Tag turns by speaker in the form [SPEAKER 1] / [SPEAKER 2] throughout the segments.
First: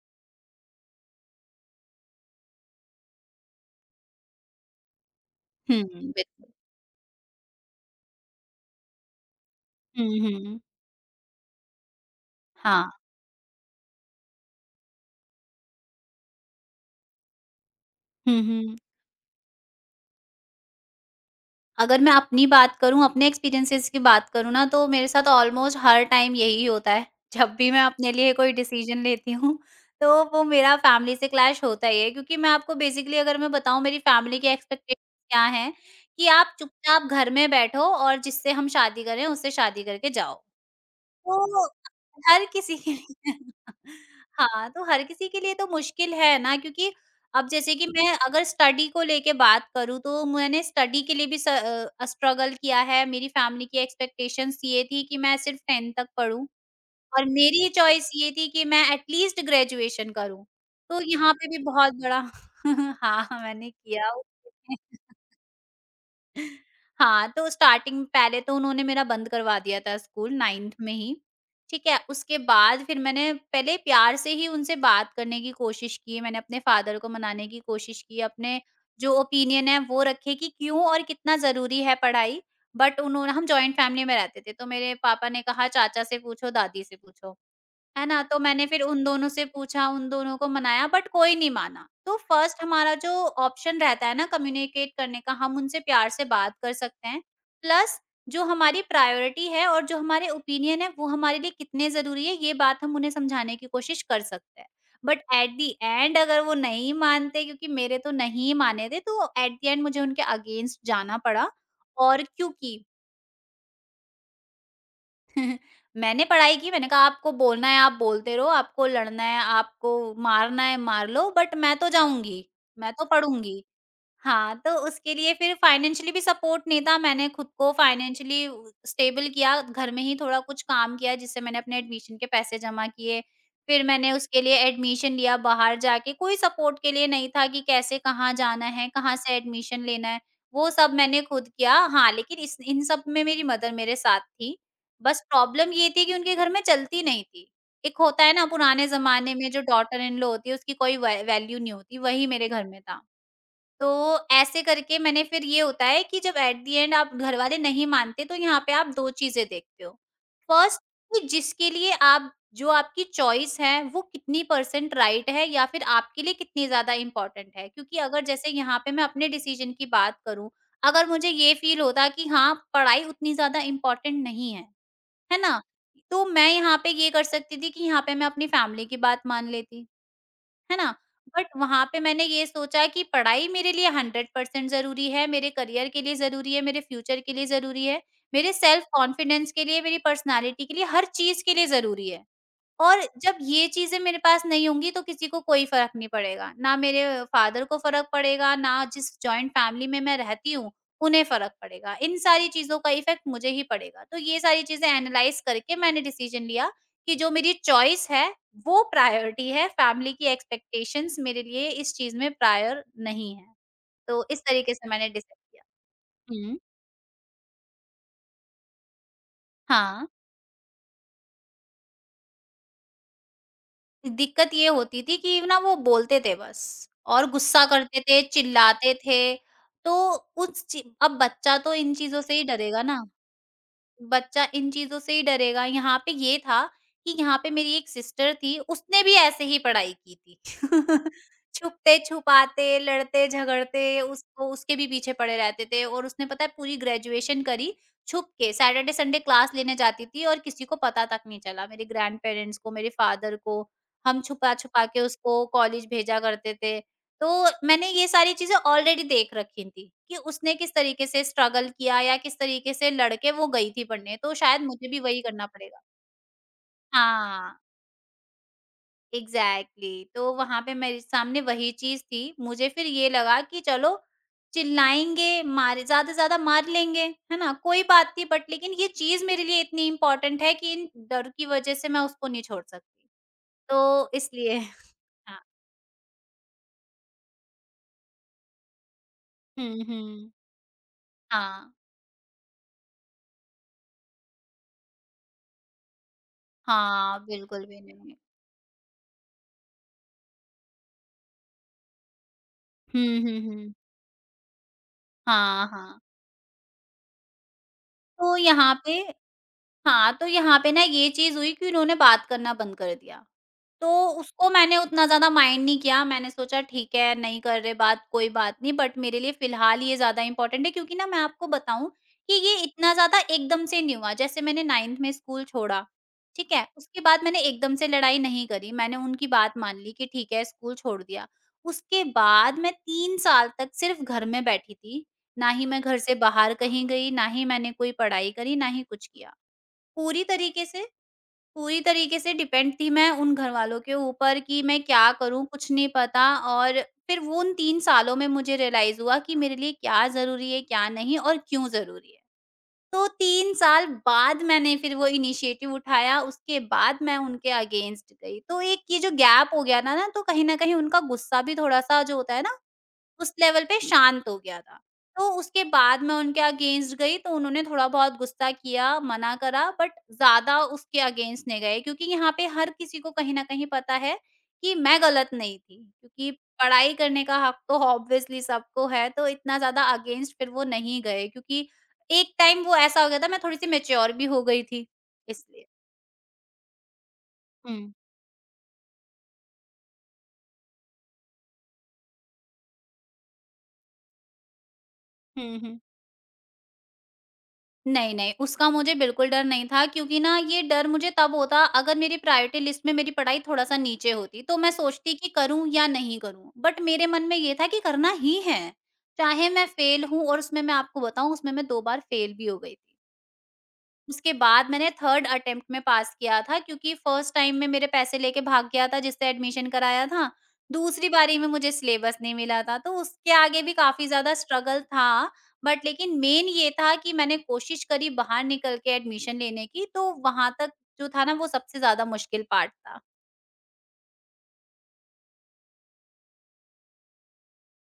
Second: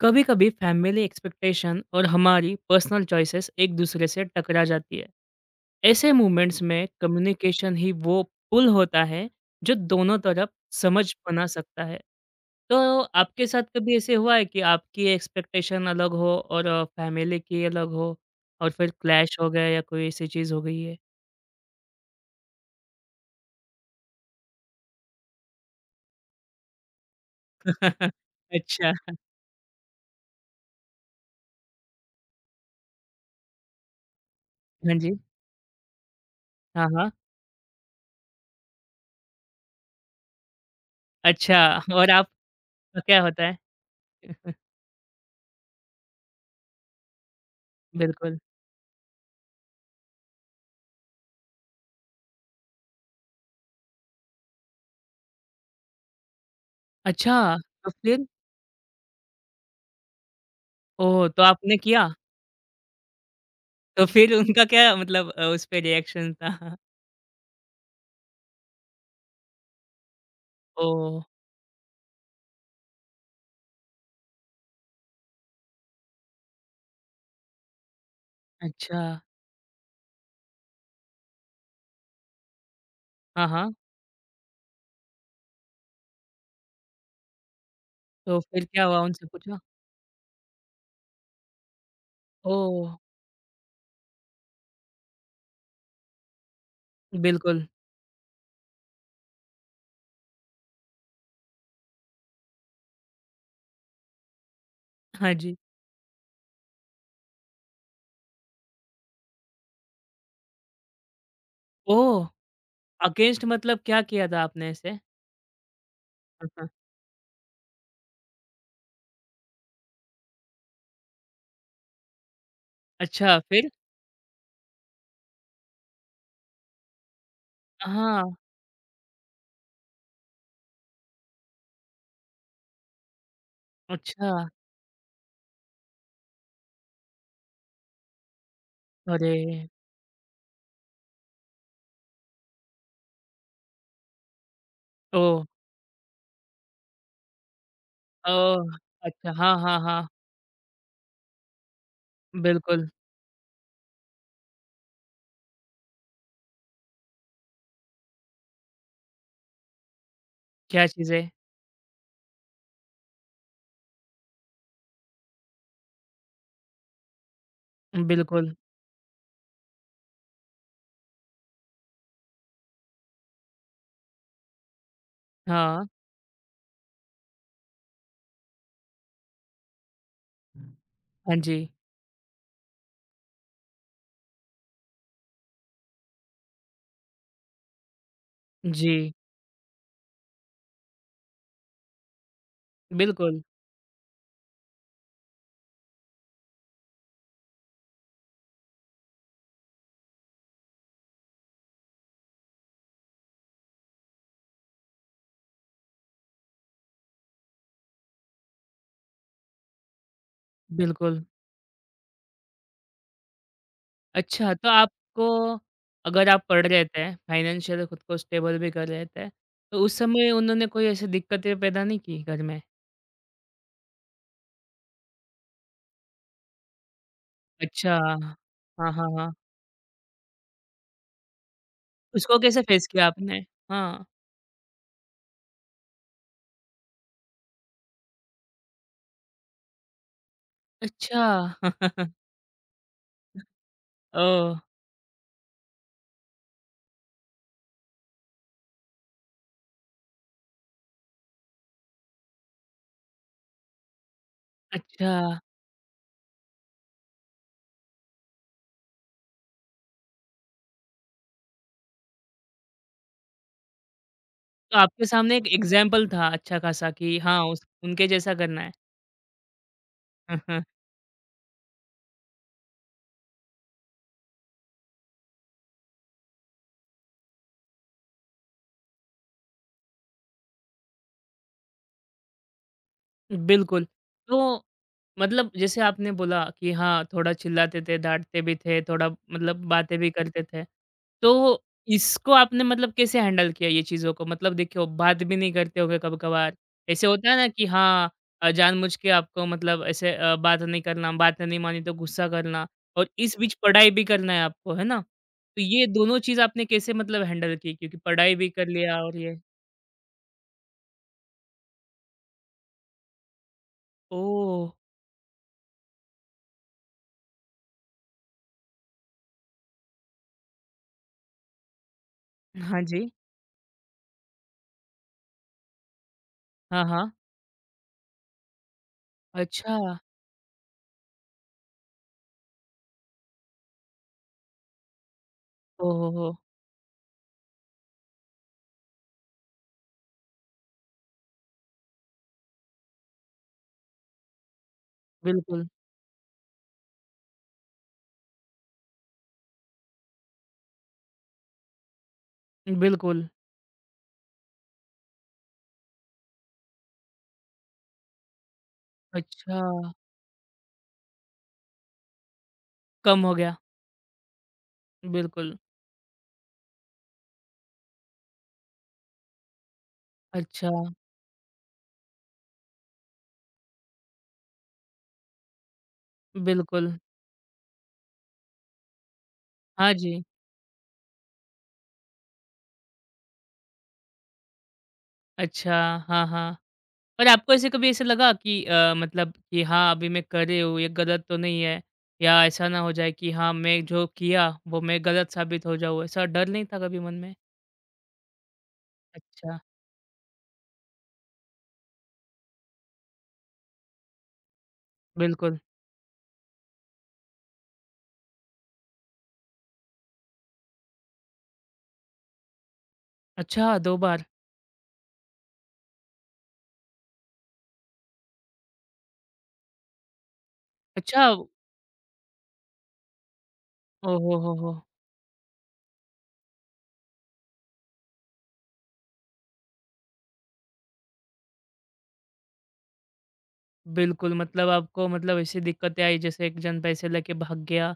[SPEAKER 1] कभी कभी family expectation और हमारी पर्सनल चॉइसेस एक दूसरे से टकरा जाती है।
[SPEAKER 2] हुँ,
[SPEAKER 1] ऐसे
[SPEAKER 2] बिल्कुल।
[SPEAKER 1] मोमेंट्स में कम्युनिकेशन ही वो पुल होता है जो
[SPEAKER 2] हुँ,
[SPEAKER 1] दोनों तरफ
[SPEAKER 2] हुँ।
[SPEAKER 1] समझ बना सकता है। तो
[SPEAKER 2] हाँ।
[SPEAKER 1] आपके साथ कभी ऐसे हुआ है कि आपकी एक्सपेक्टेशन अलग हो और फैमिली की अलग हो
[SPEAKER 2] हुँ,
[SPEAKER 1] और
[SPEAKER 2] हुँ।
[SPEAKER 1] फिर क्लैश हो गया या कोई ऐसी चीज हो गई है?
[SPEAKER 2] अगर मैं अपनी बात करूँ, अपने एक्सपीरियंसेस की बात करूँ ना, तो मेरे साथ ऑलमोस्ट हर टाइम यही होता है। जब भी मैं अपने लिए कोई
[SPEAKER 1] अच्छा।
[SPEAKER 2] डिसीज़न लेती हूँ, तो वो मेरा फैमिली से क्लैश होता ही है, क्योंकि मैं आपको बेसिकली अगर मैं बताऊँ मेरी फैमिली की
[SPEAKER 1] हाँ
[SPEAKER 2] एक्सपेक्टेशन
[SPEAKER 1] जी।
[SPEAKER 2] क्या हैं, कि आप
[SPEAKER 1] हाँ,
[SPEAKER 2] चुपचाप
[SPEAKER 1] हाँ।
[SPEAKER 2] घर में बैठो और जिससे हम शादी करें, उससे शादी करके जाओ।
[SPEAKER 1] अच्छा।
[SPEAKER 2] तो
[SPEAKER 1] और आप
[SPEAKER 2] हर किसी के
[SPEAKER 1] क्या
[SPEAKER 2] लिए
[SPEAKER 1] होता है?
[SPEAKER 2] हाँ, तो हर किसी के लिए तो मुश्किल है ना, क्योंकि अब जैसे कि मैं
[SPEAKER 1] बिल्कुल।
[SPEAKER 2] अगर स्टडी को लेके बात करूँ, तो मैंने स्टडी के लिए भी स्ट्रगल किया है। मेरी फैमिली की एक्सपेक्टेशंस ये थी कि मैं सिर्फ 10th तक पढूँ, और
[SPEAKER 1] अच्छा,
[SPEAKER 2] मेरी
[SPEAKER 1] तो
[SPEAKER 2] चॉइस
[SPEAKER 1] फिर?
[SPEAKER 2] ये थी कि मैं एटलीस्ट ग्रेजुएशन करूँ। तो
[SPEAKER 1] ओह,
[SPEAKER 2] यहाँ
[SPEAKER 1] तो
[SPEAKER 2] पे भी
[SPEAKER 1] आपने
[SPEAKER 2] बहुत
[SPEAKER 1] किया।
[SPEAKER 2] बड़ा हाँ, मैंने
[SPEAKER 1] तो
[SPEAKER 2] किया।
[SPEAKER 1] फिर उनका क्या, मतलब उस पे रिएक्शन था?
[SPEAKER 2] हाँ, तो स्टार्टिंग पहले तो उन्होंने मेरा बंद करवा दिया था स्कूल 9th में ही,
[SPEAKER 1] ओह!
[SPEAKER 2] ठीक है? उसके बाद फिर मैंने पहले प्यार से ही उनसे बात करने की कोशिश की, मैंने अपने फादर को मनाने की कोशिश की, अपने
[SPEAKER 1] अच्छा।
[SPEAKER 2] जो ओपिनियन है वो रखे कि क्यों और कितना ज़रूरी है पढ़ाई। बट उन्होंने,
[SPEAKER 1] हाँ,
[SPEAKER 2] हम जॉइंट
[SPEAKER 1] हाँ।
[SPEAKER 2] फैमिली में रहते थे, तो मेरे पापा ने कहा चाचा से पूछो, दादी से पूछो। है ना?
[SPEAKER 1] तो
[SPEAKER 2] तो
[SPEAKER 1] फिर
[SPEAKER 2] मैंने फिर
[SPEAKER 1] क्या हुआ?
[SPEAKER 2] उन
[SPEAKER 1] उनसे
[SPEAKER 2] दोनों से
[SPEAKER 1] पूछा?
[SPEAKER 2] पूछा, उन दोनों को मनाया बट कोई नहीं माना। तो फर्स्ट
[SPEAKER 1] ओह!
[SPEAKER 2] हमारा जो ऑप्शन रहता है ना कम्युनिकेट करने का, हम उनसे प्यार से बात कर सकते हैं।
[SPEAKER 1] बिल्कुल।
[SPEAKER 2] प्लस जो हमारी प्रायोरिटी है और जो हमारे ओपिनियन है वो हमारे लिए कितने ज़रूरी है, ये बात हम उन्हें समझाने की कोशिश कर सकते हैं। बट
[SPEAKER 1] हाँ
[SPEAKER 2] एट
[SPEAKER 1] जी।
[SPEAKER 2] द एंड अगर वो नहीं मानते, क्योंकि मेरे तो नहीं माने थे, तो एट द एंड मुझे उनके अगेंस्ट जाना पड़ा। और
[SPEAKER 1] ओह!
[SPEAKER 2] क्योंकि
[SPEAKER 1] अगेंस्ट मतलब क्या किया था आपने ऐसे?
[SPEAKER 2] मैंने
[SPEAKER 1] हाँ,
[SPEAKER 2] पढ़ाई
[SPEAKER 1] हाँ।
[SPEAKER 2] की। मैंने कहा आपको बोलना है आप बोलते रहो, आपको लड़ना है, आपको मारना है मार लो, बट मैं तो जाऊँगी, मैं तो
[SPEAKER 1] अच्छा,
[SPEAKER 2] पढ़ूँगी।
[SPEAKER 1] फिर?
[SPEAKER 2] हाँ, तो उसके लिए फिर फाइनेंशियली भी सपोर्ट नहीं था। मैंने खुद को
[SPEAKER 1] हाँ।
[SPEAKER 2] फाइनेंशियली उ स्टेबल किया, घर में ही थोड़ा कुछ काम किया जिससे मैंने अपने एडमिशन के पैसे जमा किए। फिर मैंने
[SPEAKER 1] अच्छा।
[SPEAKER 2] उसके लिए एडमिशन लिया बाहर जाके, कोई सपोर्ट के लिए नहीं था कि कैसे कहाँ जाना है, कहाँ से
[SPEAKER 1] अरे!
[SPEAKER 2] एडमिशन लेना है, वो सब मैंने खुद किया। हाँ, लेकिन इस इन सब में मेरी मदर मेरे साथ थी। बस
[SPEAKER 1] ओह!
[SPEAKER 2] प्रॉब्लम ये थी कि उनके घर में चलती नहीं थी। एक होता है ना
[SPEAKER 1] ओह!
[SPEAKER 2] पुराने
[SPEAKER 1] अच्छा।
[SPEAKER 2] ज़माने में
[SPEAKER 1] हाँ,
[SPEAKER 2] जो
[SPEAKER 1] हाँ,
[SPEAKER 2] डॉटर
[SPEAKER 1] हाँ।
[SPEAKER 2] इन लॉ होती है उसकी कोई वै वैल्यू नहीं होती, वही मेरे घर में
[SPEAKER 1] बिल्कुल।
[SPEAKER 2] था। तो ऐसे करके मैंने फिर ये होता है कि जब एट द एंड आप घरवाले नहीं मानते, तो यहाँ पे आप 2 चीज़ें देखते हो। फर्स्ट
[SPEAKER 1] क्या
[SPEAKER 2] कि
[SPEAKER 1] चीज़ें?
[SPEAKER 2] जिसके लिए आप जो आपकी चॉइस है वो कितनी परसेंट राइट है, या फिर आपके लिए कितनी ज़्यादा इम्पोर्टेंट है। क्योंकि अगर जैसे
[SPEAKER 1] बिल्कुल।
[SPEAKER 2] यहाँ पे मैं अपने डिसीज़न की बात करूँ, अगर मुझे ये फ़ील होता कि हाँ, पढ़ाई उतनी ज़्यादा इम्पोर्टेंट नहीं है, है ना?
[SPEAKER 1] हाँ।
[SPEAKER 2] तो मैं यहाँ पे ये कर सकती थी कि यहाँ पे मैं अपनी फैमिली की बात मान लेती। है ना?
[SPEAKER 1] हाँ
[SPEAKER 2] बट
[SPEAKER 1] जी।
[SPEAKER 2] वहाँ पे मैंने ये सोचा कि पढ़ाई मेरे लिए 100% ज़रूरी है, मेरे करियर के लिए ज़रूरी है, मेरे फ्यूचर के लिए ज़रूरी है, मेरे सेल्फ
[SPEAKER 1] जी।
[SPEAKER 2] कॉन्फिडेंस के लिए, मेरी पर्सनैलिटी के लिए, हर चीज़ के लिए ज़रूरी है। और जब
[SPEAKER 1] बिल्कुल,
[SPEAKER 2] ये चीज़ें मेरे पास नहीं होंगी तो किसी को कोई फ़र्क नहीं पड़ेगा। ना मेरे फादर को फ़र्क पड़ेगा, ना जिस जॉइंट फ़ैमिली में मैं रहती हूँ, उन्हें फ़र्क पड़ेगा। इन सारी चीज़ों का इफ़ेक्ट मुझे ही पड़ेगा। तो ये सारी चीज़ें एनालाइज़ करके मैंने डिसीज़न लिया कि जो मेरी चॉइस है, वो प्रायोरिटी है, फ़ैमिली की एक्सपेक्टेशंस
[SPEAKER 1] बिल्कुल।
[SPEAKER 2] मेरे लिए इस चीज़ में प्रायर नहीं है। तो इस
[SPEAKER 1] अच्छा, तो
[SPEAKER 2] तरीके से मैंने
[SPEAKER 1] आपको,
[SPEAKER 2] डिसाइड किया।
[SPEAKER 1] अगर आप
[SPEAKER 2] हुँ।
[SPEAKER 1] पढ़ रहे थे, फाइनेंशियल खुद को स्टेबल भी कर रहे थे, तो उस
[SPEAKER 2] हाँ।
[SPEAKER 1] समय उन्होंने कोई ऐसी दिक्कतें पैदा नहीं की घर में?
[SPEAKER 2] दिक्कत ये होती थी कि ना वो बोलते थे बस और गुस्सा
[SPEAKER 1] अच्छा।
[SPEAKER 2] करते थे,
[SPEAKER 1] हाँ, हाँ,
[SPEAKER 2] चिल्लाते
[SPEAKER 1] हाँ।
[SPEAKER 2] थे, तो उस ची अब बच्चा तो इन चीज़ों से
[SPEAKER 1] उसको
[SPEAKER 2] ही
[SPEAKER 1] कैसे
[SPEAKER 2] डरेगा
[SPEAKER 1] फेस
[SPEAKER 2] ना।
[SPEAKER 1] किया आपने? हाँ।
[SPEAKER 2] बच्चा इन चीज़ों से ही डरेगा। यहाँ पे ये था कि यहाँ पे मेरी एक सिस्टर थी, उसने भी ऐसे ही पढ़ाई की थी।
[SPEAKER 1] अच्छा।
[SPEAKER 2] छुपते-छुपाते, लड़ते-झगड़ते, उसको
[SPEAKER 1] ओह!
[SPEAKER 2] उसके भी पीछे पड़े रहते थे, और उसने पता है पूरी ग्रेजुएशन करी छुप के। सैटरडे, संडे क्लास लेने जाती थी और किसी को पता तक नहीं चला। मेरे ग्रैंड पेरेंट्स को, मेरे फादर को, हम छुपा-छुपा के
[SPEAKER 1] अच्छा,
[SPEAKER 2] उसको कॉलेज भेजा करते थे। तो मैंने ये सारी चीज़ें ऑलरेडी देख रखी थी, कि उसने किस तरीके से स्ट्रगल किया या किस तरीके से लड़ के वो गई थी पढ़ने, तो शायद
[SPEAKER 1] तो
[SPEAKER 2] मुझे भी
[SPEAKER 1] आपके
[SPEAKER 2] वही
[SPEAKER 1] सामने एक
[SPEAKER 2] करना पड़ेगा।
[SPEAKER 1] एग्ज़ाम्पल था अच्छा खासा कि हाँ,
[SPEAKER 2] हाँ,
[SPEAKER 1] उस उनके जैसा करना है।
[SPEAKER 2] एग्ज़ैक्टली। तो वहाँ पे मेरे सामने वही चीज़ थी, मुझे फिर ये लगा कि चलो चिल्लाएँगे, मारे ज़्यादा से ज़्यादा मार लेंगे, है ना? कोई बात नहीं, बट लेकिन ये चीज़ मेरे लिए इतनी इम्पोर्टेंट है कि इन डर की वज़ह से मैं उसको नहीं छोड़ सकती।
[SPEAKER 1] बिल्कुल।
[SPEAKER 2] तो इसलिए।
[SPEAKER 1] तो
[SPEAKER 2] हाँ।
[SPEAKER 1] मतलब जैसे आपने बोला कि हाँ, थोड़ा चिल्लाते थे, डाँटते भी थे, थोड़ा मतलब
[SPEAKER 2] हुँ,
[SPEAKER 1] बातें भी
[SPEAKER 2] हुँ।
[SPEAKER 1] करते थे। तो
[SPEAKER 2] हाँ।
[SPEAKER 1] इसको आपने मतलब कैसे हैंडल किया ये चीज़ों को? मतलब देखिए बात भी नहीं करते होंगे कभी-कभार। ऐसे
[SPEAKER 2] हाँ,
[SPEAKER 1] होता है ना कि
[SPEAKER 2] बिल्कुल भी
[SPEAKER 1] हाँ,
[SPEAKER 2] नहीं।
[SPEAKER 1] जानबूझ के आपको मतलब ऐसे बात नहीं करना, बात नहीं मानी तो गुस्सा करना
[SPEAKER 2] हुँ,
[SPEAKER 1] और इस
[SPEAKER 2] हुँ,
[SPEAKER 1] बीच
[SPEAKER 2] हुँ।
[SPEAKER 1] पढ़ाई भी करना है आपको, है ना? तो
[SPEAKER 2] हाँ,
[SPEAKER 1] ये
[SPEAKER 2] हाँ।
[SPEAKER 1] दोनों चीज़ आपने कैसे मतलब हैंडल की? क्योंकि पढ़ाई
[SPEAKER 2] तो
[SPEAKER 1] भी कर
[SPEAKER 2] यहाँ पे
[SPEAKER 1] लिया और ये।
[SPEAKER 2] हाँ, तो यहाँ पे ना ये चीज़ हुई कि उन्होंने बात करना बंद कर दिया। तो उसको
[SPEAKER 1] ओह!
[SPEAKER 2] मैंने उतना ज़्यादा माइंड नहीं किया, मैंने सोचा ठीक है, नहीं कर रहे बात कोई बात नहीं, बट मेरे लिए फ़िलहाल ये ज़्यादा इम्पोर्टेंट है, क्योंकि ना मैं आपको बताऊँ कि ये
[SPEAKER 1] हाँ
[SPEAKER 2] इतना
[SPEAKER 1] जी।
[SPEAKER 2] ज़्यादा एकदम से नहीं हुआ। जैसे मैंने 9th में स्कूल छोड़ा, ठीक है?
[SPEAKER 1] हाँ,
[SPEAKER 2] उसके
[SPEAKER 1] हाँ।
[SPEAKER 2] बाद मैंने एकदम से लड़ाई नहीं करी, मैंने उनकी बात
[SPEAKER 1] अच्छा।
[SPEAKER 2] मान ली कि ठीक है स्कूल छोड़ दिया। उसके बाद मैं 3 साल तक सिर्फ़ घर में बैठी थी, ना ही मैं घर से
[SPEAKER 1] ओहो!
[SPEAKER 2] बाहर कहीं गई, ना ही मैंने कोई पढ़ाई करी, ना ही कुछ किया। पूरी तरीके से पूरी तरीके से डिपेंड थी मैं उन घरवालों के ऊपर कि मैं क्या करूँ,
[SPEAKER 1] बिल्कुल,
[SPEAKER 2] कुछ नहीं पता। और फिर वो उन 3 सालों में मुझे रियलाइज़ हुआ कि मेरे लिए क्या ज़रूरी है, क्या नहीं और क्यों ज़रूरी है। तो
[SPEAKER 1] बिल्कुल।
[SPEAKER 2] 3 साल बाद मैंने फिर वो इनिशिएटिव उठाया, उसके बाद मैं उनके अगेंस्ट गई। तो एक ये जो गैप
[SPEAKER 1] अच्छा,
[SPEAKER 2] हो गया ना ना, तो कहीं न कहीं उनका गुस्सा भी थोड़ा-सा जो होता है ना,
[SPEAKER 1] कम
[SPEAKER 2] उस
[SPEAKER 1] हो गया।
[SPEAKER 2] लेवल पे शांत हो गया था। तो
[SPEAKER 1] बिल्कुल।
[SPEAKER 2] उसके बाद मैं उनके अगेंस्ट गई तो उन्होंने थोड़ा बहुत गुस्सा किया, मना करा, बट ज़्यादा
[SPEAKER 1] अच्छा।
[SPEAKER 2] उसके अगेंस्ट नहीं गए, क्योंकि यहाँ पे हर किसी को कहीं न कहीं पता है कि मैं गलत नहीं थी। क्योंकि
[SPEAKER 1] बिल्कुल।
[SPEAKER 2] पढ़ाई करने का हक तो ऑब्वियसली सबको है, तो इतना ज़्यादा
[SPEAKER 1] हाँ जी।
[SPEAKER 2] अगेंस्ट फिर वो नहीं गए, क्योंकि एक टाइम वो ऐसा हो गया था, मैं थोड़ी-सी मैच्योर भी हो गई थी, इसलिए।
[SPEAKER 1] अच्छा। हाँ, हाँ। और आपको ऐसे कभी
[SPEAKER 2] हुँ।
[SPEAKER 1] ऐसा लगा कि मतलब कि हाँ, अभी मैं कर रही हूँ, ये गलत तो नहीं है? या ऐसा ना हो जाए कि हाँ, मैं जो किया, वो मैं गलत
[SPEAKER 2] हुँ,
[SPEAKER 1] साबित हो
[SPEAKER 2] हुँ।
[SPEAKER 1] जाऊँ, ऐसा डर नहीं था कभी मन में?
[SPEAKER 2] नहीं, नहीं, उसका मुझे बिल्कुल डर
[SPEAKER 1] अच्छा,
[SPEAKER 2] नहीं था, क्योंकि ना ये डर मुझे तब होता अगर मेरी प्रायोरिटी लिस्ट में मेरी पढ़ाई थोड़ा-सा नीचे होती, तो मैं सोचती कि
[SPEAKER 1] बिल्कुल।
[SPEAKER 2] करूँ या नहीं करूँ। बट मेरे मन में ये था कि करना ही है, चाहे मैं फेल हूँ, और उसमें मैं आपको बताऊँ उसमें मैं 2 बार फेल भी हो गई थी।
[SPEAKER 1] अच्छा, 2 बार।
[SPEAKER 2] उसके बाद मैंने थर्ड अटेम्प्ट में पास किया था, क्योंकि फर्स्ट टाइम में मेरे पैसे लेके भाग गया था जिससे एडमिशन कराया था। दूसरी
[SPEAKER 1] अच्छा।
[SPEAKER 2] बारी में मुझे सिलेबस नहीं मिला था, तो उसके आगे भी काफ़ी ज़्यादा
[SPEAKER 1] ओहो हो हो! हो,
[SPEAKER 2] स्ट्रगल था। बट लेकिन मेन ये था कि मैंने कोशिश करी बाहर निकल के एडमिशन लेने की, तो वहाँ तक जो था ना वो सबसे ज़्यादा मुश्किल पार्ट था।
[SPEAKER 1] बिल्कुल, मतलब आपको, मतलब ऐसी दिक्कतें आई जैसे एक जन पैसे लेके भाग गया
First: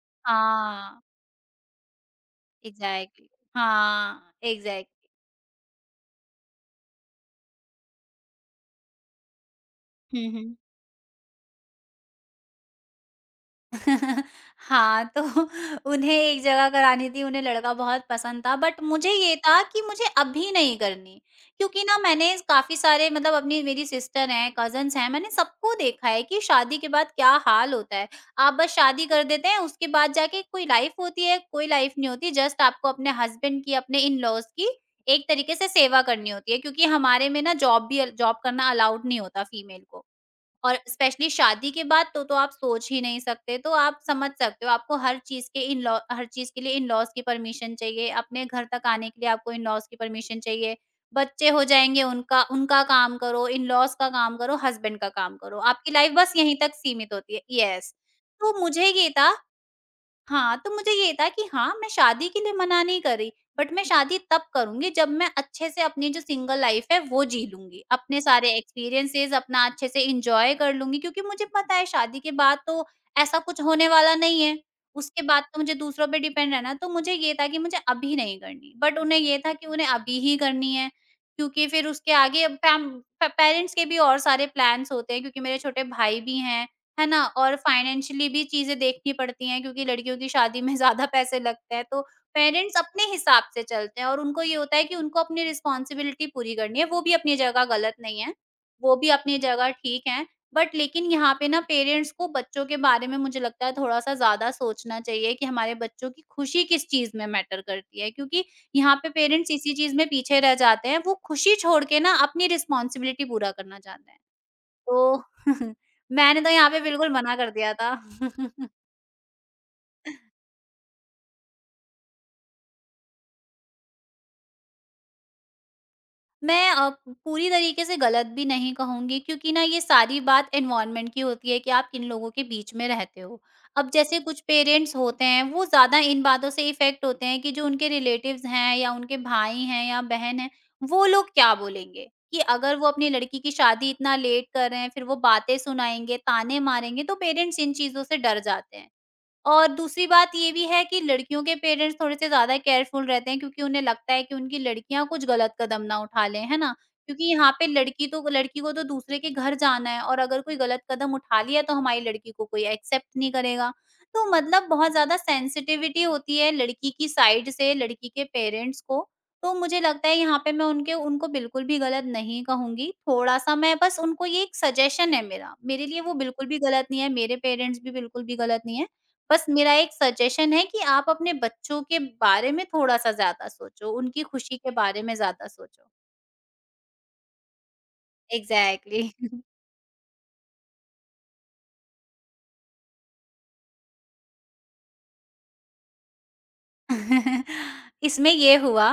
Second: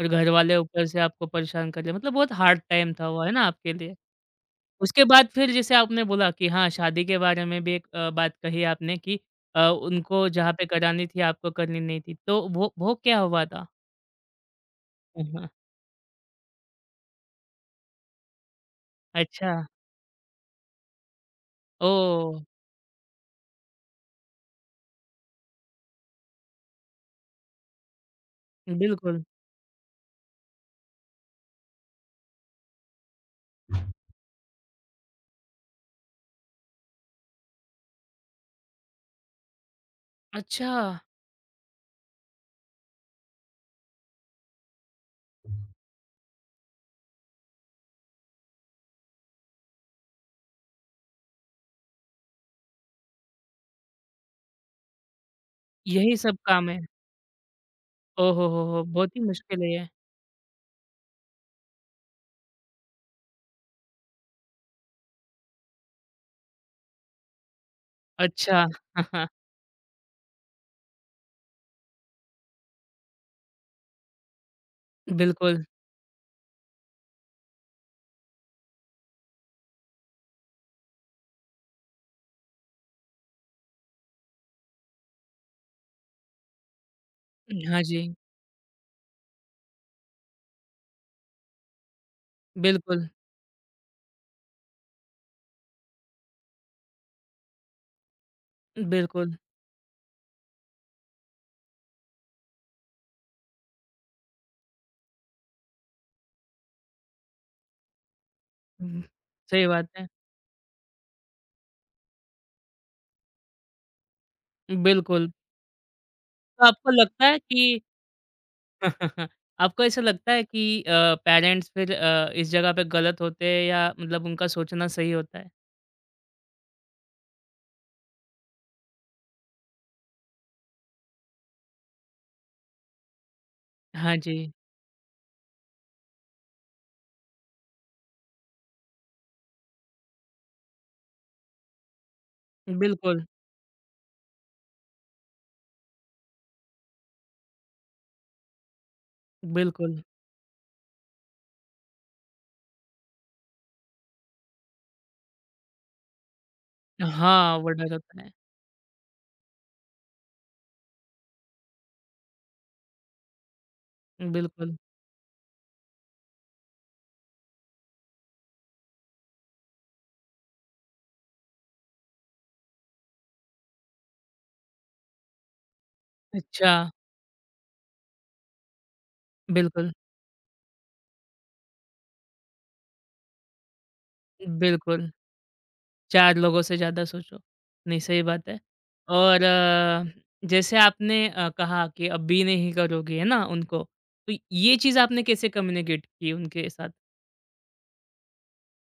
[SPEAKER 1] और घरवाले ऊपर से
[SPEAKER 2] हाँ,
[SPEAKER 1] आपको परेशान कर लिया, मतलब बहुत हार्ड टाइम था वो,
[SPEAKER 2] एग्ज़ैक्टली।
[SPEAKER 1] है ना आपके लिए?
[SPEAKER 2] हाँ,
[SPEAKER 1] उसके
[SPEAKER 2] एग्ज़ैक्टली।
[SPEAKER 1] बाद फिर जैसे आपने बोला कि हाँ, शादी के बारे में भी एक बात कही आपने कि
[SPEAKER 2] हुँ,
[SPEAKER 1] उनको जहाँ
[SPEAKER 2] हुँ।
[SPEAKER 1] पे करानी थी आपको करनी नहीं थी, तो वो क्या हुआ था?
[SPEAKER 2] हाँ, तो
[SPEAKER 1] हाँ।
[SPEAKER 2] उन्हें एक जगह करानी थी, उन्हें लड़का बहुत पसंद था, बट मुझे ये
[SPEAKER 1] अच्छा।
[SPEAKER 2] था कि मुझे अभी नहीं करनी। क्योंकि ना मैंने
[SPEAKER 1] ओह!
[SPEAKER 2] काफ़ी सारे मतलब अपनी मेरी सिस्टर हैं, कज़िन्स हैं, मैंने सबको देखा है कि शादी के बाद क्या हाल होता है। आप बस शादी
[SPEAKER 1] बिल्कुल।
[SPEAKER 2] कर देते हैं, उसके बाद जाके कोई लाइफ़ होती है, कोई लाइफ़ नहीं होती। जस्ट आपको अपने हस्बैंड की, अपने इन-लॉज़ की एक तरीके से सेवा करनी होती है, क्योंकि हमारे में ना जॉब भी अल जॉब करना अलाउड नहीं होता फीमेल को।
[SPEAKER 1] अच्छा।
[SPEAKER 2] और स्पेशली शादी के बाद तो आप सोच ही नहीं सकते। तो आप समझ सकते हो आपको हर चीज़ के लिए इन-लॉज़ की परमिशन चाहिए, अपने घर तक आने के लिए आपको इन-लॉज़ की परमिशन चाहिए। बच्चे हो जाएँगे उनका उनका काम करो, इन-लॉज़ का काम करो, हस्बैंड का काम करो। आपकी लाइफ़
[SPEAKER 1] यही
[SPEAKER 2] बस
[SPEAKER 1] सब
[SPEAKER 2] यहीं
[SPEAKER 1] काम
[SPEAKER 2] तक
[SPEAKER 1] है।
[SPEAKER 2] सीमित होती है। येस,
[SPEAKER 1] ओह
[SPEAKER 2] तो
[SPEAKER 1] हो, हो!
[SPEAKER 2] मुझे ये
[SPEAKER 1] बहुत ही
[SPEAKER 2] था
[SPEAKER 1] मुश्किल है ये।
[SPEAKER 2] हाँ, तो मुझे ये था कि हाँ, मैं शादी के लिए मना नहीं कर रही, बट मैं शादी तब करूँगी जब मैं अच्छे से अपनी जो सिंगल लाइफ़ है वो जी लूँगी। अपने सारे
[SPEAKER 1] अच्छा।
[SPEAKER 2] एक्सपीरियंसेस अपना अच्छे से एन्जॉय कर लूँगी, क्योंकि मुझे पता है शादी के बाद तो ऐसा कुछ होने वाला नहीं है। उसके बाद तो
[SPEAKER 1] बिल्कुल।
[SPEAKER 2] मुझे दूसरों पे डिपेंड रहना है, तो मुझे ये था कि मुझे अभी नहीं करनी, बट उन्हें ये था कि उन्हें अभी ही करनी है। क्योंकि फिर उसके आगे अब पैम प पेरेंट्स के भी और सारे प्लान्स होते हैं क्योंकि मेरे छोटे भाई भी हैं, है ना? और
[SPEAKER 1] हाँ जी।
[SPEAKER 2] फाइनेंशियली भी चीज़ें देखनी पड़ती हैं क्योंकि लड़कियों की शादी में ज़्यादा पैसे लगते हैं, तो पेरेंट्स अपने
[SPEAKER 1] बिल्कुल,
[SPEAKER 2] हिसाब से चलते हैं और उनको ये होता है कि उनको अपनी रिस्पॉन्सिबिलिटी पूरी करनी है। वो भी अपनी जगह गलत नहीं है, वो भी
[SPEAKER 1] बिल्कुल।
[SPEAKER 2] अपनी जगह ठीक हैं। बट लेकिन यहाँ पे ना पेरेंट्स को बच्चों के बारे में मुझे लगता है थोड़ा-सा ज़्यादा सोचना चाहिए कि हमारे बच्चों की खुशी किस चीज़ में मैटर करती है, क्योंकि यहाँ
[SPEAKER 1] हुँ,
[SPEAKER 2] पे पेरेंट्स
[SPEAKER 1] सही
[SPEAKER 2] इसी
[SPEAKER 1] बात
[SPEAKER 2] चीज़
[SPEAKER 1] है।
[SPEAKER 2] में पीछे रह जाते हैं, वो खुशी छोड़ के ना अपनी रिस्पॉन्सिबिलिटी पूरा करना चाहते हैं। तो
[SPEAKER 1] बिल्कुल,
[SPEAKER 2] मैंने तो
[SPEAKER 1] तो
[SPEAKER 2] यहाँ पे
[SPEAKER 1] आपको
[SPEAKER 2] बिल्कुल
[SPEAKER 1] लगता
[SPEAKER 2] मना
[SPEAKER 1] है
[SPEAKER 2] कर दिया
[SPEAKER 1] कि,
[SPEAKER 2] था।
[SPEAKER 1] आपको ऐसा लगता है कि पेरेंट्स फिर इस जगह पे गलत होते हैं या मतलब उनका सोचना सही होता है?
[SPEAKER 2] मैं पूरी तरीके से गलत भी नहीं कहूँगी क्योंकि ना ये सारी बात एनवायरनमेंट की होती है कि आप किन लोगों के बीच में रहते हो। अब
[SPEAKER 1] हाँ
[SPEAKER 2] जैसे
[SPEAKER 1] जी।
[SPEAKER 2] कुछ पेरेंट्स होते हैं वो ज़्यादा इन बातों से इफ़ेक्ट होते हैं कि जो उनके रिलेटिव्स हैं या उनके भाई हैं या बहन हैं, वो लोग क्या बोलेंगे? कि अगर वो अपनी
[SPEAKER 1] बिल्कुल,
[SPEAKER 2] लड़की की शादी इतना लेट कर रहे हैं, फिर वो बातें सुनाएँगे, ताने मारेंगे, तो पेरेंट्स इन चीज़ों से डर जाते हैं। और
[SPEAKER 1] बिल्कुल।
[SPEAKER 2] दूसरी बात ये भी है कि लड़कियों के पेरेंट्स थोड़े-से ज़्यादा केयरफुल रहते हैं क्योंकि उन्हें लगता है कि उनकी लड़कियाँ कुछ गलत कदम ना उठा लें, है ना? क्योंकि यहाँ
[SPEAKER 1] हाँ,
[SPEAKER 2] पे
[SPEAKER 1] वो डर
[SPEAKER 2] लड़की
[SPEAKER 1] होता
[SPEAKER 2] तो
[SPEAKER 1] है।
[SPEAKER 2] लड़की को तो दूसरे के घर जाना है और अगर कोई गलत कदम उठा लिया तो हमारी लड़की को कोई एक्सेप्ट नहीं करेगा। तो मतलब
[SPEAKER 1] बिल्कुल।
[SPEAKER 2] बहुत ज़्यादा सेंसिटिविटी होती है लड़की की साइड से लड़की के पेरेंट्स को। तो मुझे लगता है यहाँ पे मैं उनके उनको बिल्कुल भी गलत नहीं कहूँगी, थोड़ा-सा मैं बस उनको ये एक सजेशन है मेरा। मेरे लिए वो बिल्कुल भी
[SPEAKER 1] अच्छा।
[SPEAKER 2] गलत नहीं है, मेरे पेरेंट्स भी बिल्कुल भी गलत नहीं है। बस मेरा
[SPEAKER 1] बिल्कुल,
[SPEAKER 2] एक सजेशन है कि आप अपने बच्चों के बारे में थोड़ा-सा ज़्यादा सोचो, उनकी खुशी के बारे
[SPEAKER 1] बिल्कुल।
[SPEAKER 2] में ज़्यादा सोचो।
[SPEAKER 1] 4 लोगों से ज़्यादा सोचो। नहीं, सही बात है।
[SPEAKER 2] एग्ज़ैक्टली।
[SPEAKER 1] और जैसे आपने कहा कि अब भी नहीं करोगी, है ना, उनको, तो ये चीज़ आपने कैसे कम्युनिकेट की उनके साथ?
[SPEAKER 2] इसमें ये हुआ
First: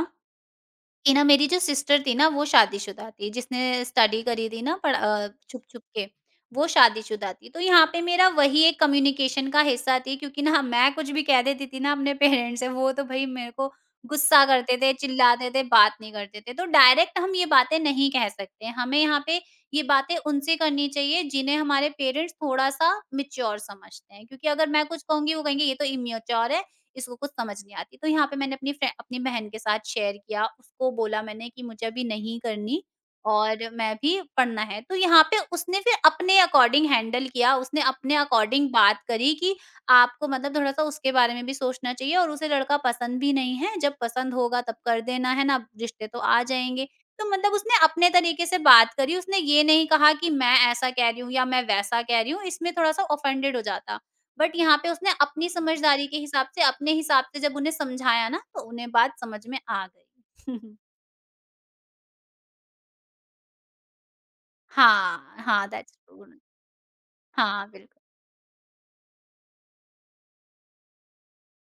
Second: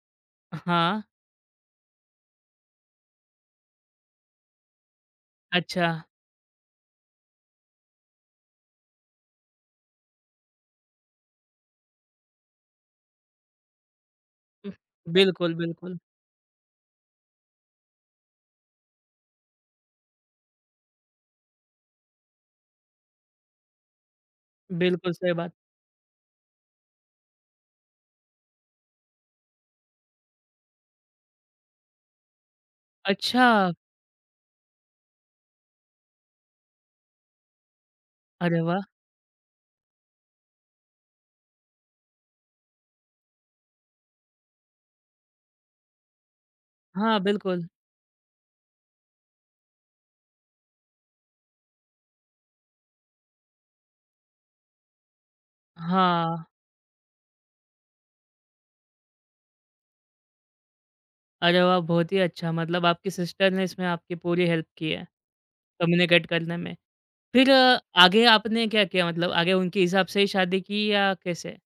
[SPEAKER 1] हाँ।
[SPEAKER 2] कि ना मेरी जो सिस्टर थी ना वो शादीशुदा थी, जिसने स्टडी करी थी ना छुप-छुप
[SPEAKER 1] अच्छा।
[SPEAKER 2] के, वो शादीशुदा थी। तो यहाँ पे मेरा वही एक कम्युनिकेशन का हिस्सा थी क्योंकि ना मैं कुछ भी कह देती थी ना अपने पेरेंट्स से, वो तो भई मेरे को गुस्सा
[SPEAKER 1] हुँ।
[SPEAKER 2] करते थे, चिल्लाते
[SPEAKER 1] बिल्कुल,
[SPEAKER 2] थे, बात
[SPEAKER 1] बिल्कुल।
[SPEAKER 2] नहीं करते थे। तो डायरेक्ट हम ये बातें नहीं कह सकते, हमें यहाँ पे ये बातें उनसे करनी चाहिए जिन्हें हमारे पेरेंट्स थोड़ा-सा मैच्योर समझते हैं, क्योंकि अगर मैं कुछ
[SPEAKER 1] बिल्कुल, सही
[SPEAKER 2] कहूँगी वो
[SPEAKER 1] बात।
[SPEAKER 2] कहेंगे ये तो इमैच्योर है, इसको कुछ समझ नहीं आती। तो यहाँ पे मैंने अपनी फ्रे अपनी बहन के साथ शेयर किया, उसको बोला मैंने कि मुझे अभी नहीं करनी और
[SPEAKER 1] अच्छा!
[SPEAKER 2] मैं भी पढ़ना है। तो यहाँ पे उसने फिर अपने अकॉर्डिंग हैंडल किया, उसने अपने
[SPEAKER 1] अरे
[SPEAKER 2] अकॉर्डिंग
[SPEAKER 1] वाह!
[SPEAKER 2] बात करी कि आपको मतलब थोड़ा-सा उसके बारे में भी सोचना चाहिए और उसे लड़का पसंद भी नहीं है, जब पसंद होगा तब कर देना, है ना? रिश्ते तो आ जाएँगे।
[SPEAKER 1] हाँ,
[SPEAKER 2] तो मतलब
[SPEAKER 1] बिल्कुल।
[SPEAKER 2] उसने अपने तरीके से बात करी, उसने ये नहीं कहा कि मैं ऐसा कह रही हूँ या मैं वैसा कह रही हूँ, इसमें थोड़ा-सा ऑफेंडेड हो जाता। बट यहाँ पे उसने अपनी समझदारी के
[SPEAKER 1] हाँ।
[SPEAKER 2] हिसाब से, अपने हिसाब से जब उन्हें समझाया ना, तो उन्हें बात समझ में आ गई।
[SPEAKER 1] अरे वाह! बहुत ही अच्छा, मतलब आपकी सिस्टर ने इसमें आपकी पूरी हेल्प की है,
[SPEAKER 2] हाँ, हाँ, दैट्स ट्रू।
[SPEAKER 1] कम्युनिकेट करने में। फिर
[SPEAKER 2] हाँ, बिल्कुल।
[SPEAKER 1] आगे आपने क्या किया, मतलब आगे उनके हिसाब से ही शादी की या कैसे?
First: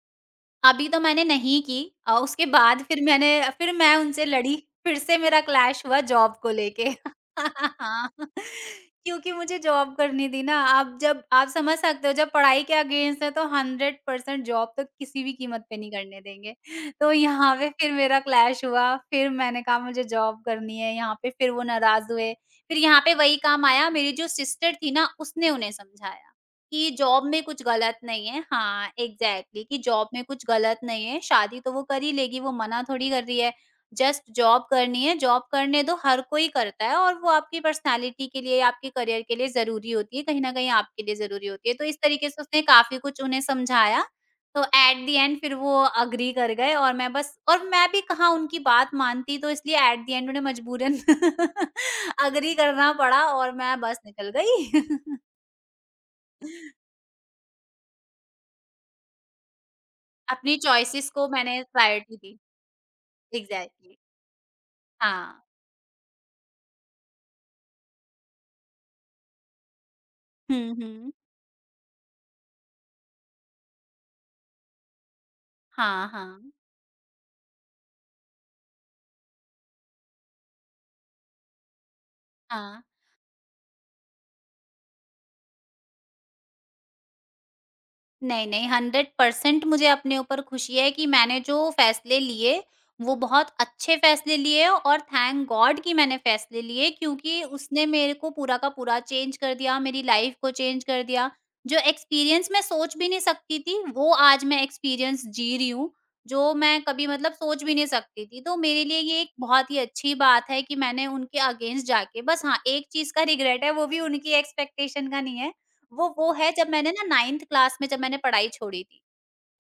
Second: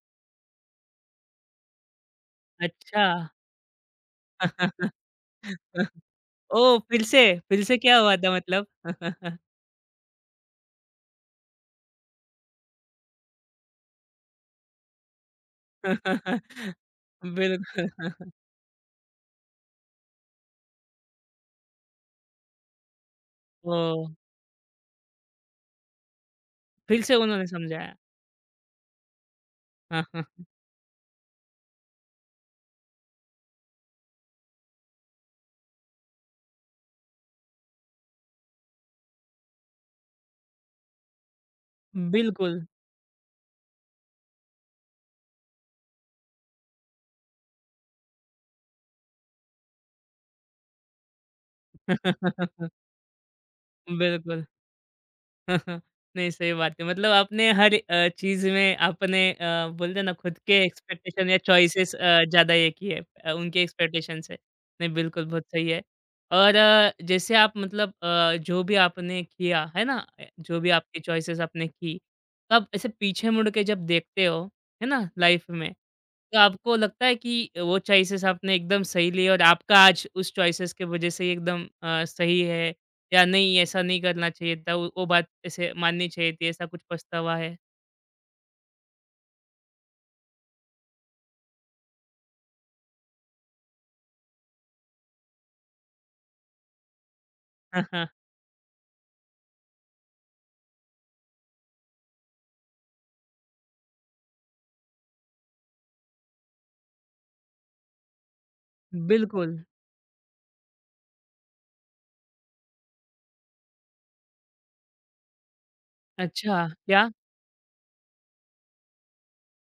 [SPEAKER 2] अभी तो मैंने नहीं की। उसके बाद फिर
[SPEAKER 1] अच्छा।
[SPEAKER 2] मैं उनसे लड़ी, फिर से मेरा क्लैश हुआ जॉब को
[SPEAKER 1] ओह!
[SPEAKER 2] लेके।
[SPEAKER 1] फिर से। फिर से क्या
[SPEAKER 2] हाँ,
[SPEAKER 1] हुआ था मतलब?
[SPEAKER 2] क्योंकि मुझे जॉब करनी थी ना, आप जब आप समझ सकते हो जब पढ़ाई के अगेंस्ट है तो 100% जॉब तो किसी भी कीमत पे नहीं करने देंगे। तो यहाँ पे
[SPEAKER 1] बिल्कुल।
[SPEAKER 2] फिर मेरा क्लैश हुआ, फिर मैंने कहा मुझे जॉब करनी है, यहाँ पे फिर वो नाराज़ हुए। फिर यहाँ पे वही काम आया,
[SPEAKER 1] ओह!
[SPEAKER 2] मेरी जो सिस्टर थी ना उसने उन्हें समझाया कि
[SPEAKER 1] फिर से
[SPEAKER 2] जॉब में
[SPEAKER 1] उन्होंने
[SPEAKER 2] कुछ
[SPEAKER 1] समझाया।
[SPEAKER 2] गलत नहीं है। हाँ, एग्ज़ैक्टली, कि जॉब में कुछ गलत नहीं है, शादी तो वो कर ही लेगी, वो मना थोड़ी कर रही है। जस्ट जॉब करनी है, जॉब करने दो, हर कोई करता है और वो आपकी पर्सनैलिटी के लिए, आपके करियर के लिए ज़रूरी होती है, कहीं न कहीं आपके लिए ज़रूरी होती है। तो इस तरीके से
[SPEAKER 1] बिल्कुल।
[SPEAKER 2] उसने काफ़ी कुछ उन्हें समझाया, तो एट द एंड फिर वो एग्री कर गए, और मैं बस और मैं भी कहाँ उनकी बात मानती, तो इसलिए एट द एंड उन्हें मजबूरन एग्री करना पड़ा और मैं बस निकल
[SPEAKER 1] बिल्कुल।
[SPEAKER 2] गई।
[SPEAKER 1] नहीं, सही बात है। मतलब आपने हर चीज़ में आपने बोलते हैं ना खुद के
[SPEAKER 2] अपनी चॉइसेस को
[SPEAKER 1] एक्सपेक्टेशन या
[SPEAKER 2] मैंने
[SPEAKER 1] चॉइसेस
[SPEAKER 2] प्रायोरिटी दी।
[SPEAKER 1] ज़्यादा ये की है उनके
[SPEAKER 2] एग्ज़ैक्टली।
[SPEAKER 1] एक्सपेक्टेशन से। नहीं बिल्कुल,
[SPEAKER 2] हाँ।
[SPEAKER 1] बहुत सही है। और जैसे आप मतलब जो भी आपने किया, है ना? जो भी
[SPEAKER 2] हुँ,
[SPEAKER 1] आपकी
[SPEAKER 2] हुँ।
[SPEAKER 1] चॉइसेस आपने की, तब ऐसे पीछे मुड़ के जब देखते हो, है ना? लाइफ़ में,
[SPEAKER 2] हाँ,
[SPEAKER 1] तो
[SPEAKER 2] हाँ।
[SPEAKER 1] आपको लगता है कि वो चॉइसेस आपने एकदम सही लिए और आपका आज उस चॉइसेस के वजह से ही एकदम सही है,
[SPEAKER 2] हाँ।
[SPEAKER 1] या नहीं? ऐसा नहीं करना चाहिए था, वो बात ऐसे माननी चाहिए थी, ऐसा कुछ पछतावा है?
[SPEAKER 2] नहीं, नहीं, 100% मुझे अपने ऊपर खुशी है कि मैंने जो फ़ैसले लिए, वो बहुत अच्छे फ़ैसले लिए और थैंक गॉड कि मैंने फ़ैसले लिए, क्योंकि उसने मेरे को पूरा का पूरा चेंज कर दिया, मेरी लाइफ़ को चेंज कर दिया। जो एक्सपीरियंस मैं सोच भी नहीं सकती थी, वो आज मैं एक्सपीरियंस जी रही हूँ, जो मैं कभी मतलब सोच भी नहीं सकती थी। तो मेरे लिए ये एक
[SPEAKER 1] बिल्कुल।
[SPEAKER 2] बहुत ही अच्छी बात है कि मैंने उनके अगेंस्ट जाके बस। हाँ, एक चीज़ का रिग्रेट है, वो भी उनकी एक्सपेक्टेशन का नहीं है। वो है
[SPEAKER 1] अच्छा,
[SPEAKER 2] जब मैंने ना
[SPEAKER 1] क्या?
[SPEAKER 2] 9th क्लास में जब मैंने पढ़ाई छोड़ी थी,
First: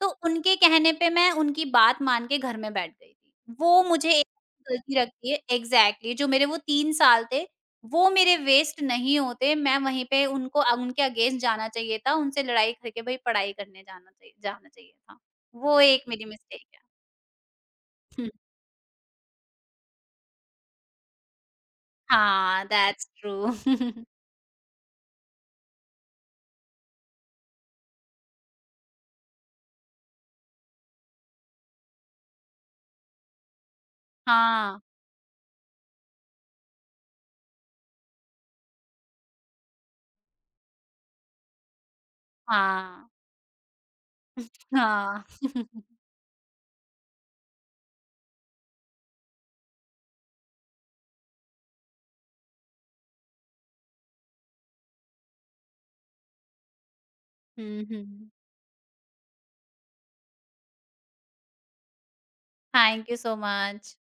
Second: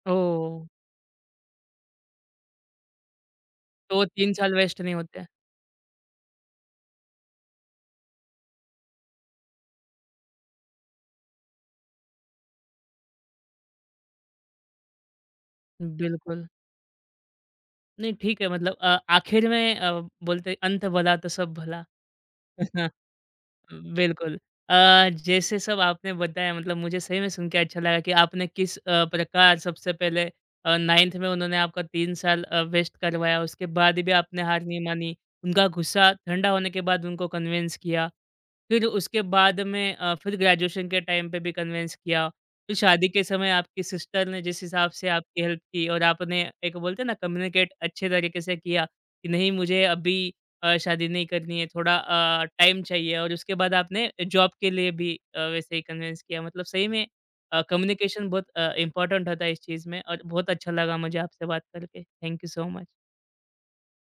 [SPEAKER 2] तो
[SPEAKER 1] ओह!
[SPEAKER 2] उनके कहने पे मैं उनकी बात मान के घर में बैठ गई थी। वो
[SPEAKER 1] तो
[SPEAKER 2] मुझे एक
[SPEAKER 1] 3 साल वेस्ट नहीं
[SPEAKER 2] गलती
[SPEAKER 1] होते हैं।
[SPEAKER 2] रखती है, एग्ज़ैक्टली, जो मेरे वो 3 साल थे, वो मेरे वेस्ट नहीं होते। मैं वहीं पे उनके अगेंस्ट जाना चाहिए था, उनसे लड़ाई करके भई पढ़ाई करने जाना चाहिए था। वो एक मेरी
[SPEAKER 1] बिल्कुल,
[SPEAKER 2] मिस्टेक है।
[SPEAKER 1] नहीं
[SPEAKER 2] हुँ,
[SPEAKER 1] ठीक है, मतलब आखिर में बोलते हैं अंत भला तो सब भला।
[SPEAKER 2] हाँ, दैट्स ट्रू।
[SPEAKER 1] बिल्कुल। जैसे सब आपने बताया, मतलब मुझे सही में सुन के अच्छा लगा कि आपने किस प्रकार सबसे पहले 9th में उन्होंने आपका 3 साल वेस्ट करवाया, उसके बाद भी आपने हार नहीं
[SPEAKER 2] हाँ,
[SPEAKER 1] मानी। उनका गुस्सा ठंडा होने के बाद उनको कन्विंस किया। फिर उसके बाद में फिर ग्रेजुएशन के टाइम पे भी कन्विंस किया। फिर शादी
[SPEAKER 2] हाँ,
[SPEAKER 1] के समय आपकी सिस्टर ने जिस हिसाब से
[SPEAKER 2] हाँ।
[SPEAKER 1] आपकी हेल्प की और आपने, एक बोलते हैं ना, कम्युनिकेट अच्छे तरीके से किया कि नहीं मुझे अभी शादी नहीं करनी है, थोड़ा टाइम चाहिए और उसके बाद आपने जॉब के लिए भी वैसे ही कन्विंस किया। मतलब सही में
[SPEAKER 2] हुँ,
[SPEAKER 1] कम्युनिकेशन
[SPEAKER 2] हुँ।
[SPEAKER 1] बहुत इम्पोर्टेंट होता है इस चीज़ में और बहुत अच्छा लगा मुझे आपसे बात करके। Thank you so much.
[SPEAKER 2] Thank you so much.